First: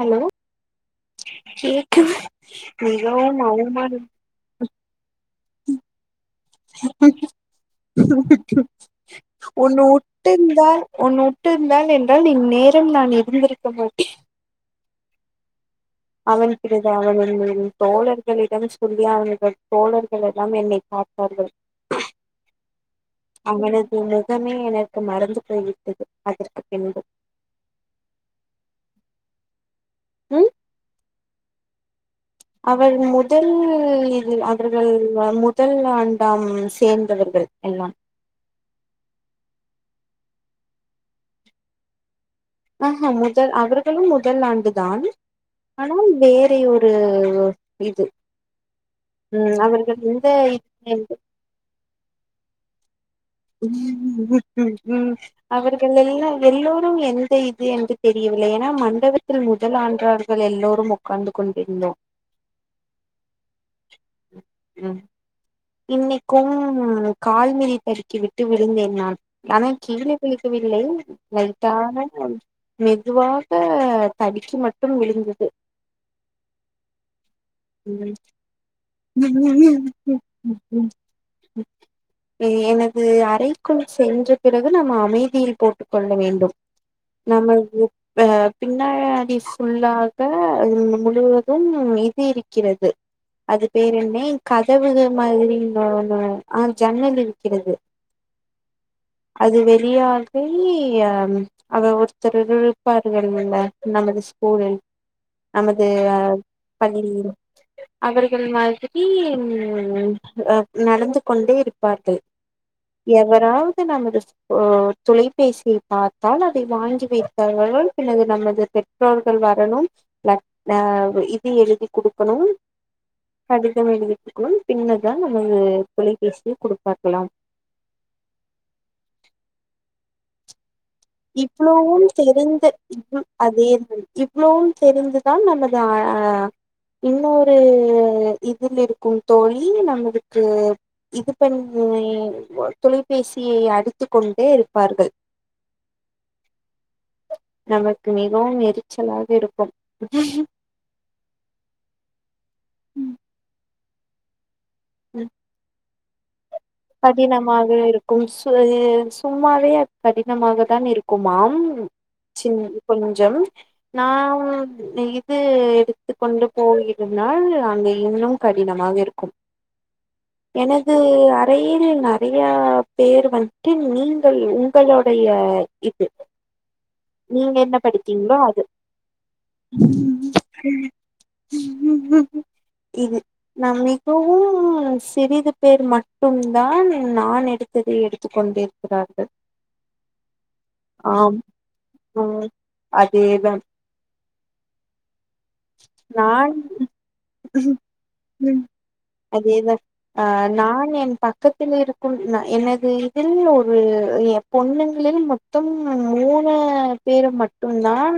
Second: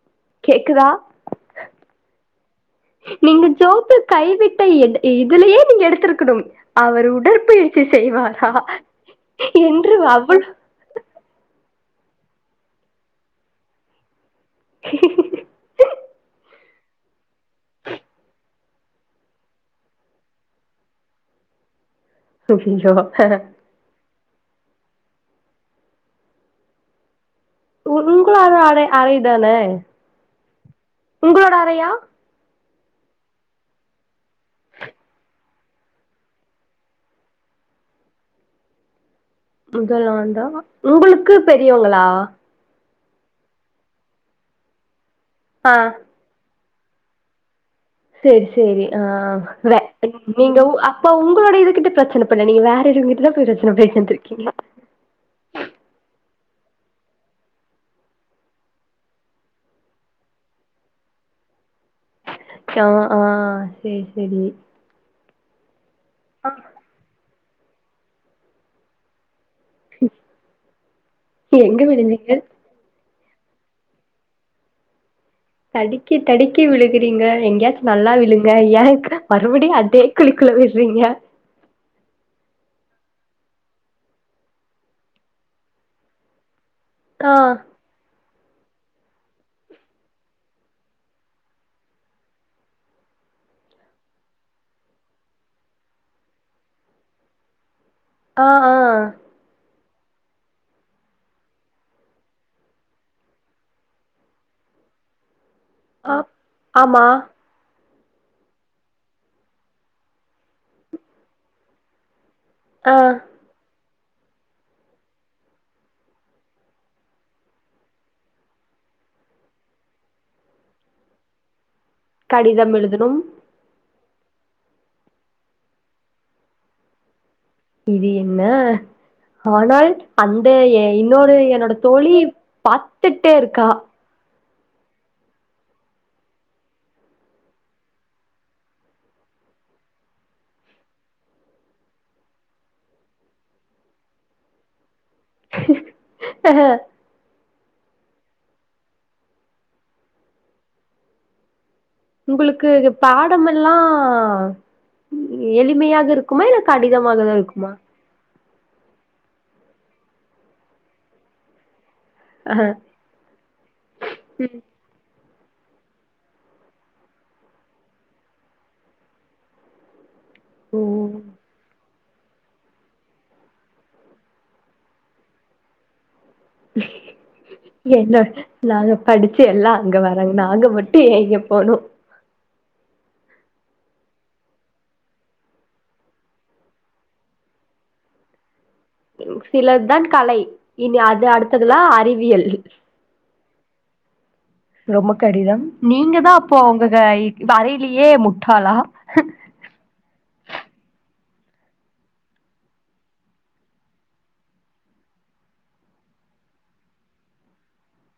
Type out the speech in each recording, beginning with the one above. Hello கேக்குதா கேக்குது மிகவும் அவுமாரு டு எடு இ இதுலயே நீங்க எடுத்துருக்கணு அவர் உடற்பயிற்சி செய்வாரா உன்னு என்று அவளோ உட்டிருந்தால் உன்னு உட்டிருந்தால் என்றால் இந்நேரம் நான் இருந்திருக்க மாட்டே அவன் பிறகு அவர் ஒருவரின் தோழர்களிடம் சொல்லி அவர்கள் தோழர்களேல்லாம் என்னை காத்தார்கள் துய்யியோ ஹஹ முகமே எனக்கு மறந்து போய்விட்டது அதற்குப் பின்பு உங்ளோட அடை அறைதான ம் உங்குளோட அறையா அவர் முதல் இது அவர்கள் முதல் ஆண்டாம் சேர்ந்தவர்கள் எல்லாம் முதலாண்டா உங்களுக்கு பெரியோங்களா அ ஹ முதல் அவர்களும் முதல் ஆண்டு தான் ஆ ஆனால் வேறயோ ரு ஒ சேரி சேரி ஆ, வெ அவர்கள் எந்த நீங்க உ அப்ப இது உங்களோட இது கிட்ட பிரச் பண்ண பண்ண நீங்க வேற ஒரு வீ ம் அவர்கள் எல்லா எல்லோரும் எந்த இது என்று தெரியவில்லை ஏன்னா மண்டபத்தில் முதல் ஆன்றார்கள் எல்லோரும் உட்கார்ந்து கொண்டிருந்தோம் ஆ ஆ சேரி சேரி, ஆ கால்மிதி தடுக் கி விட்டு விழுந்தேன் நான் ஆனா கீழே விழுகவில்லை எங்க லைட்டாக விழுந்தீங்க கொஞ்சம் மெ மெதுவாக தடிக்கி மட்டும் விழுந்து எங்கயாச்சும் நல்லா விழுங்க ஏ மறுபடியும் அதே குழிக்குள்ள விழ்றீங்க கு அறைக்குள் சென்ற பிறகு நம்ம அமைதியில் போட்டுக் கொள்ள வேண்டும் ஆ நம்மள்து ப பின்ன அடி சுல்லாக முழுவது இது இருக் இருக்கிறது அது பேர் என்ன கதவுக மாதிரி நா நா ஆ ஜன்னல் இருக்கிறது ஆ ஆ பெரியார்கை அவர் ஒருத்தர் இருப்பார்கள்ல்ல நமது ஸ்கூலில் நமது ஆ பணி ஆமா அவர்கள் மாதிரி உம் ஆ நடந்து கொண்டே இருப்பார்கள் ஆ எவரா அது நமது தொ தொலைபேசியை பார்த்தால் அதை வாங்கி வைத்தவர்கள் அல்லது நமது பெற்றோர்கள் வரணு லெட் இது எழுதி கு கடிதம் எழுதணும் னு பின்னர் தா நமது தொலைபேசியை குடுப்பார்கலா இது என்ன ஆனால் அந்த எ இன்னொரு என்னோட இவ்ளவோவு தோழி தெறிந்த ம்ஹூ பாத்துட்டே இருக்கா அதேதா இவ் இவ்ளோவு தெரிந்துதா நமது அ இன்னொரு இதில் இருக்கு தோழி நமளுக்கு இது பண்ணி தொலைபேசியை அடித்து கொண்டே இருப்பார்கள் ஆ நமக்கு மிகவும் எரிச்சலாக இருக்கும் உங்களுக்கு பாடமல்லா ஆஹ் எளிமையாக இருக் கடினமாக இருக்கு சுல் சு சும்மாவே அது கடினமாக தா இருக்குமாம் சின் ஆ கொஞ்ச நா ம் [unintelligible] து எடுத்துக்கொண்டு போயிருந்தால் அங்க இன்னு கடினமாக இருக்கும் எனது ஓ சீரியல் நறையா பேர் வந்துட்டு நீங்கள் உங்களுடைய இது நீங்க என்ன படித்தீங்களோ அது நாங்க படிச்சு எல்லா அங்க வரங்க நாங்க மட்டு ஏங்க போனு இது நா மிகவும் சிறிது பேர் மட்டும்தான் நா எடுத்ததை எடுத்துக்கொண்டேன் சிலதான் கலை இனி அது அடுத்ததுலா அறி ம் அதேதான் ரொம்ப கடிதம் நீங்க தா நான் அப்போ உங்க ஹா வரைலியே முட்டாளா க்கத்தில் இருக்கும் நா எனது இதில் ஒரு எ பொண்ணுங்களில் மொத்தம் மூணு பேரு மட்டும்தான்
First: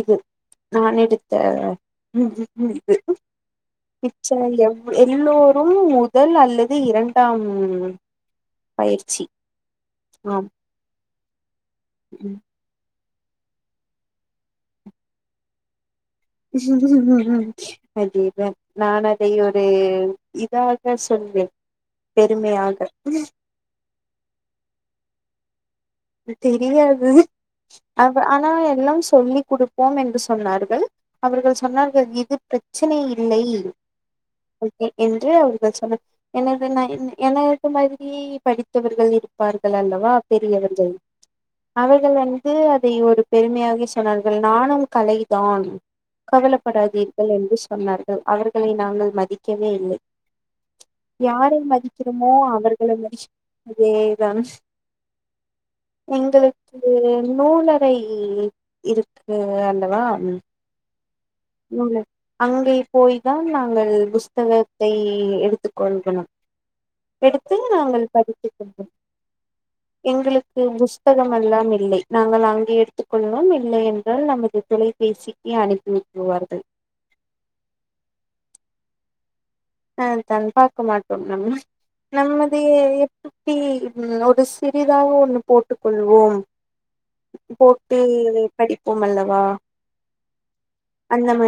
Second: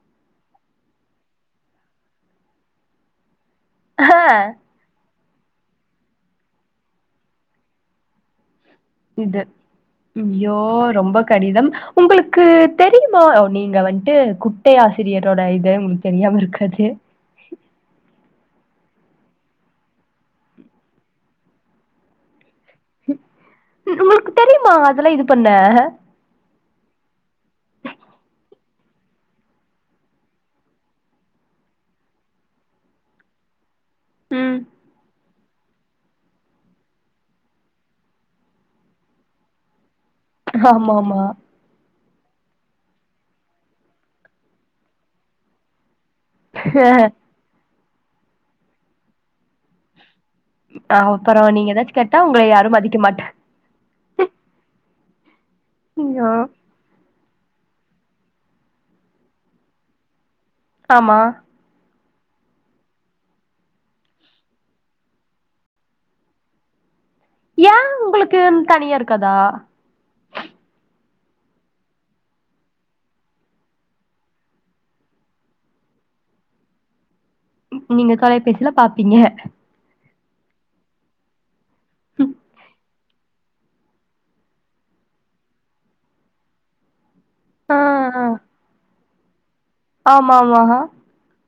இது நான் எடுத்த ஆ [unintelligible] [unintelligible] எவ் எல்லோரும் முதல் அல்லது இரண்டாம் பயிற்சி இது ஆம் ஐயோ ரொம்ப கடிதம் உங்களுக்கு தெரி [unintelligible] நீங்க வன்ட்டு குட்டை ஆசிரியரோட இது தெரியாம இருக்காது [unintelligible] நான் அதை ஒரு இதாக சொல்வேன் பெருமையாக உங்களுக்கு தெரியுமா அதல்லா இது பண்ண தெரியாது ஆனா எல்லாம் சொல்லிக் குடுப்போம் என்று சொன்னார்கள் அவர்கள் சொன்னார்கள் இது பிரச்சனை இல்லை ம் [unintelligible] என்று சொன்ன எனது எனது மாதிரி படித்தவர்கள் இருப்பார்கள் அல்லவா தெரியிறது ஆமா ஆமா [unintelligible] வந்து அதை ஒரு பெருமையாகி சொன்னார்கள் நானும் கலை தான் கவலப்படாதீர்கள் என்று சொன் சொன்னார்கள் அவர்களை நாங்கள் மதி க்கவே இல்லை அப்புறோ யாரை நீங்க ஏதாச்சு கேட்டா மதிக்கிறமோ உங்கள யாரு அவர்களை மதிக்க மதிச்ச மாட்டாங்க அதேதான் ஐயோ எங்களுக்கு நூலறை இருக்கு அல்லவா ஆமா நூலு அங்கே போய் தான் நாங்கள் புஸ்தகத்தை எடுத்துக் கொள்கணும் எடுத்து ஏ நாங்கள் உங்களுக்கு படித்து கொள்வோம் தனியா இருக்காதா எங்களுக்கு புஸ் புத்தகமெல்லாம் இல்லை நாங்கள் அங்கே எடுத்துக்கொள்வோம் இல்லை என்றால் நமது தொலைபேசிக்கு அனுப்பு புவார்கள் நீங்க தொலைபேசில பாப்பீங்க ஆஹ் தான் பார்க்க மாட்டோம் நம் நம்மது சுப்பி உ ஒரு சிறிதாக ஒண்ணு போட்டுக் கொள்வோம் ஆ போட்டு ஆ படிப்போம் அல்ல வா ஆமா மகா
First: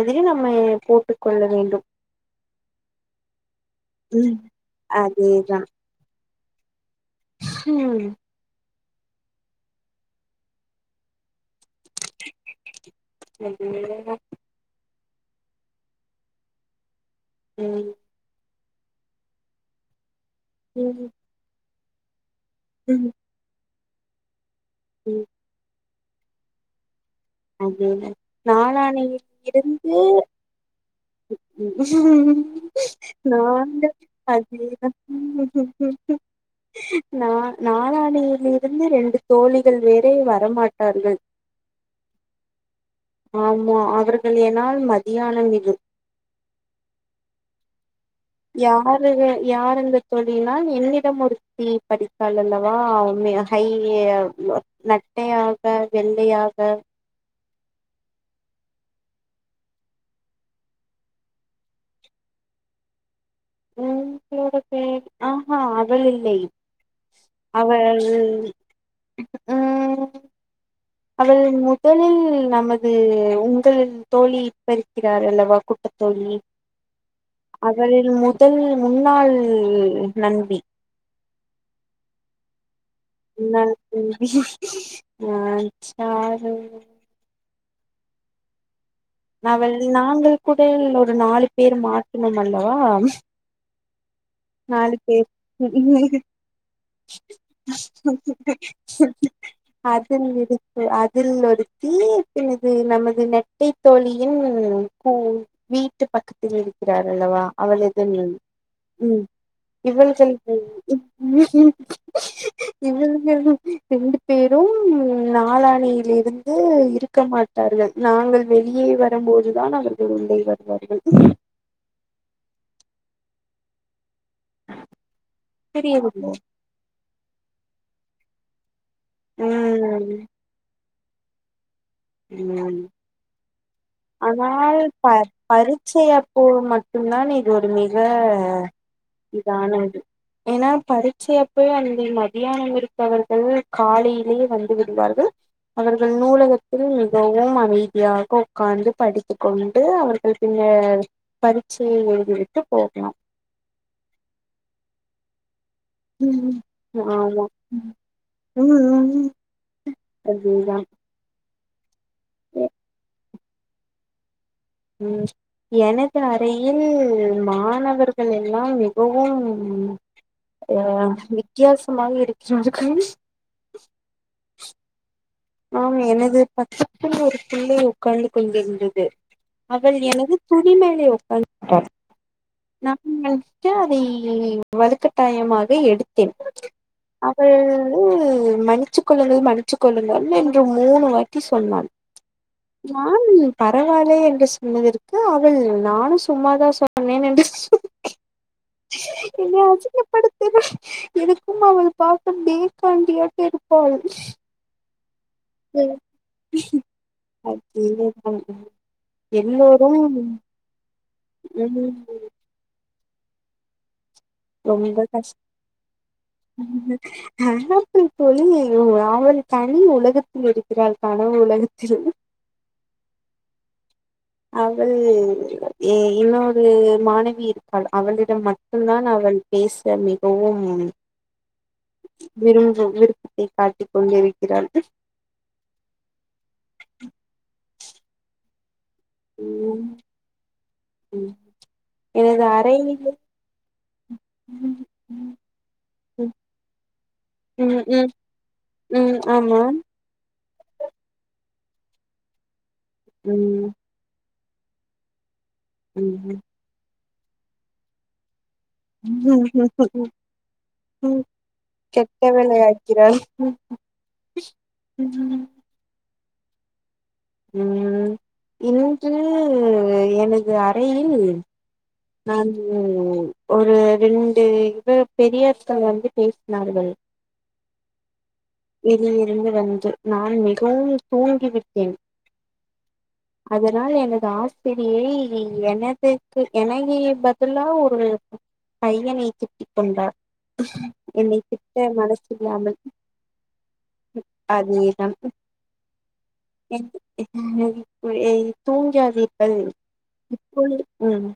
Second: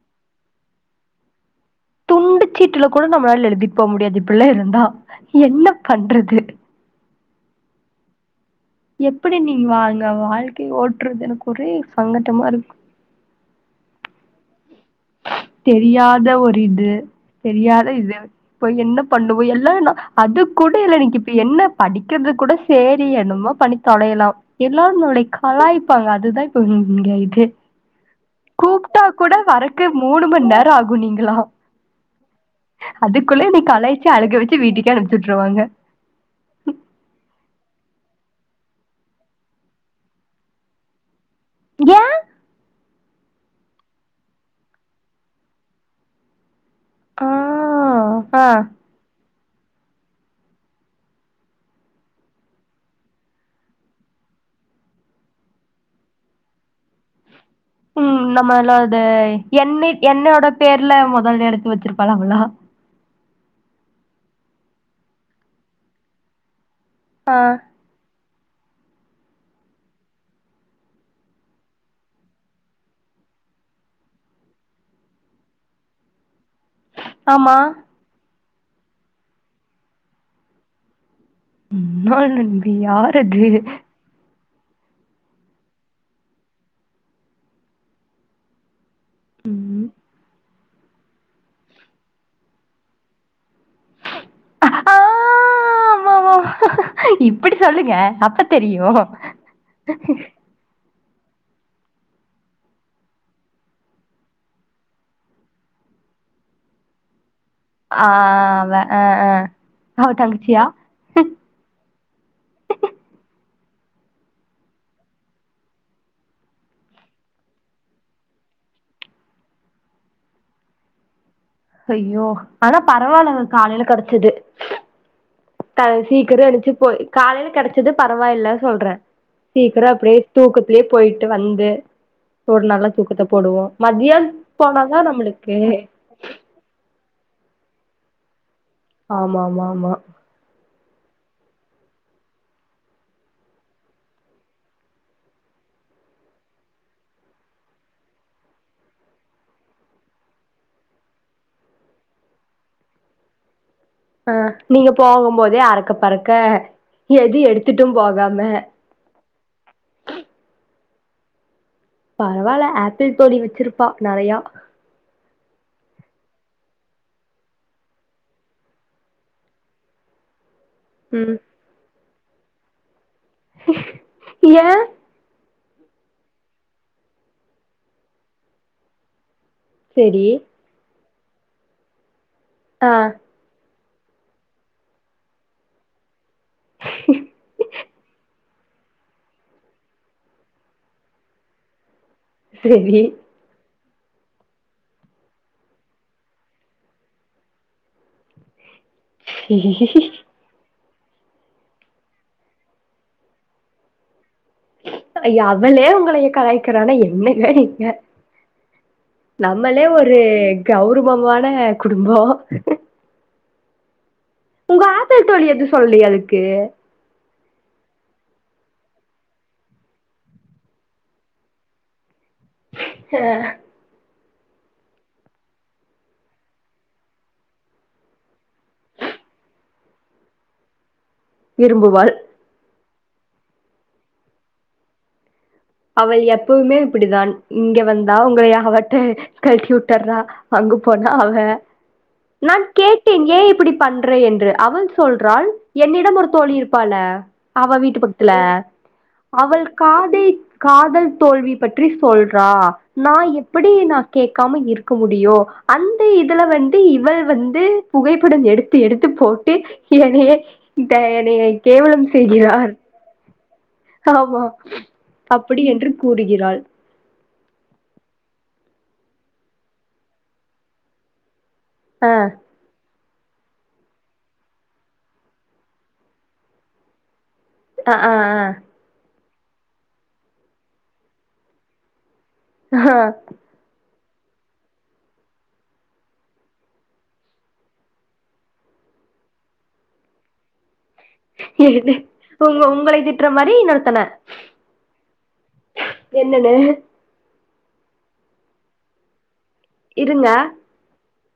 இது நம்ம போட்டுக் கொள்ள வேண்டும் துண்டிச்சீட்டுல கொழந்த மாதிரிலா எழுதிட்டு போக முடியாது ம் இப்புல்லா இருந்தா என்ன பண்ற [unintelligible] உம்ஹ் எப்படி நீங் வாங்க வாழ்க்கை ஓட்டுறது எனக்கு ஒரே சங்கட்டமா இருக்கு [unintelligible] தெரியாத ஒரு இது தெரியாத ம் இது போய் என்ன பண்ணுவோ எல்லா என்ன அது கூட இல்ல ம் எனய்க்கு இப்ப என்ன படிக்கற்து கூட சேரி ம் என்னமோ பணி தொலயலவ் எல்லாரு ம் நம்மளய் கலாய் ப்பாங்க அதுதா இப்ப ஹ்ம் ங்க இது கூப்ட்டா கூட வர ஏ அதுக்குள்ள என்னய நான்தா கலாய்ச்சு அழுக வச்சு அதேதா வீட்டுக்கே அனுப்ச்சு விட்ருவாங்க நா நாளான்னயிலேருந்து ரெண்டு தோழிகள் வேறு வரமாட்டார்கள் ஏ ஆமா அவர்கள் எனால் மதியானம் இது ஆஹ் யாரு வே யாரந்த தோழிகள்னா என்னிடம் ஒருத்தி படித்தாலல்லவா உண்மயா ஹை நெட்டையாக வெள்ளையாக உம் நம்மல்லது என்னை என்னோட பேர்ல மொதல் எழுத்து வச்சிருப்பால்ல அவளா உம் பேரு பேரு ஆஹா அவள் இல்லை ஆ அவள் ஹூ அவள் முதலில் நமது உங்கள் தோழி இப்ப இருக்கிறார் அல்லவா குட்டத்தோழி ஆமா அவளில் முது முதல் முன்னாள் நண்பி உம் முனாள் நண்பி யாரது அ சாரு அவள் நாங்கள் கூடல் ஒரு நாலு பேர் மாற்றுனோம் அல்லவா ஆ நாலு பேரு ஆமாமா இப்டி சொல்லுங்க அப்ப தெரியு அது உங்களுக்கு அ இதில் ஒருத்திப்பின் இது நமது நெட்டை தோழியின் கூ வீட்டு பக்கத்தில் இருக்கிறார் அல்லவா ஆ வே ஹெ ஹ இவள்கள்கு ம் ம் இவளுங்க ரெண்டு பேரு நாளான்னைல இருந்து இருக்க மாட்டார்கள் நாங்கள் வெளியே வரம்போதுதான் அவர்கள் உள்ளே வருவார்கள் அய்யோ ஆனா பரவால்லங்க காலைல கெடச்சுது த புரியவில்லை சீக்கிரொ எழுஞ்ச்சு போய் காலைல கெடச்சுது பரவாயில்ல சொல்றேன் சீக்கரம் ம் அப்டியே தூக்கத்திலே போயிட்டு வந்து ஒரு உம் நல்ல தூக்கத்த போடுவோ மதியான் ஆனால் போனாதா நம்மளுக்கு பரிட்சை அப்போ மட்டும் தான் இது ஒரு மி வே ஆமா ஆமா ஆமா பரீட்சை யப்போ அந்த மத்தியானம் இருப்பவர்கள் காலையிலேயே வந்து விடுவார்கள் அவர்கள் நூலக மிகவும் அமைதியாக உட்கார்ந்து படித்து கொண்டு அவர்கள் பின்னர் பரீட்சையை எழுதிவிட்டு போகலாம் ஆஹ் நீங்க போகும் போதே அக்க ம் ஆமா போகாம உ [unintelligible] அதேதான் பரவால்ல ஆப்பிள் தோழி வச்சிருப்பா நெறையா உம் எனது அறையில் மாணவர்கள் எல்லாம் மிகவும் ஆஹ ம் வித்தியாசமாக எச் [unintelligible] ஏன் ஆம் எனது பக்கத்தில் ஒரு பிள்ளை உட்காந்து கொண்டிருந்தது அவள் செரி எனது துணி மேலே ப [unintelligible] ந ஆ [unintelligible] [unintelligible] வலுக்கட்டாயமாக எடு [unintelligible] அவள் மன்னிச்சி கொள்ளுங்கள் மன்னிச்சி கொள்ளுங்கள் [unintelligible] மூணு வாட்டி சொன்னான் செரி நான் [unintelligible] பரவால்லே என்று சொன்னதற்கக்கு அவள் நானும் சும்மாதான் சொன்னேன் என்று [unintelligible] என்ன அசிங்கப்படுத்துற எனக்கும் அவள் பார்த்த [unintelligible] இருப்பாள் அவளே உங்களைய கலயக்கிறானா என்னக நீங்க அதேதான் நம்மளே எல்லோரும் ஒரு கௌ குடும்பமான ம் குடும்பம் உங்க ரொம்ப ஆப்பிள் தோழி எது சொல்லயா அதுக்கு கஷ்டம் [unintelligible] தோழி அவள் தனி உலகத்தில் இருக்கிறாள் கனவு உலகத்தில் ஹ அவள் இன்னொரு மாணவி இருக்காள் அவளிடம் மட்டும் தான் அவள் பேச மிகவும் விரும்புவாள் விருப்பத்தைக் காட்டிக் கொண்டிருக்கிறார்கள் அவள் எப்பவுமே இப்படிதான் இங்க வந்தா உங்க யா ஹவட் [unintelligible] அங்க போனா அவ எனது நான் அறையிலே கேட்டேன் ஏ இப்படி பண்றே என்று ம் அவள் சொல்றாள் என்னிடம் ஒரு தோழி இருப்பால அவ வீட்டு ம் பக்கத்துல ம் ஆமா அவள் காதை காதல் தோல்வி பற்றி சொல்றா நா ம் எப்படி நா கே க்காம இருக்க முடியூ அந்த ம் இதுல வந்து இவ வந்து புகைப்படம் எடுத் து எடுத்து போட்டு எனைய ட எனைய கேவலம் கெட்ட செய்கிறான் வேலையாக்கிறாள் ஆமா ம் அப்படி என்று கூறுகிறாள் ம் இன்று எனது அறையில் ஆ, நான் ஒரு ரெண்டு இது பெரிய சார் வந்து பேசினார்கள் அ ஆ ஆ எதில்யூ இங்கு வந்து நான் மிகவும் தூங்கி விட்டேன் ஆ, ஆ. அதனால் எனக் சாஸ்திரியை எனதுக்கு எனையி பதிலா ஒரு பையனை திட்டிக் கொண்டார் என்னை திட்ட மனசில்லாமல் ட்ற மாரி இன்னொர்த்தன அதேதான் என்னன்னு [unintelligible] போய் தூங்கியாது பள் இருங்க இப்பொழு ம்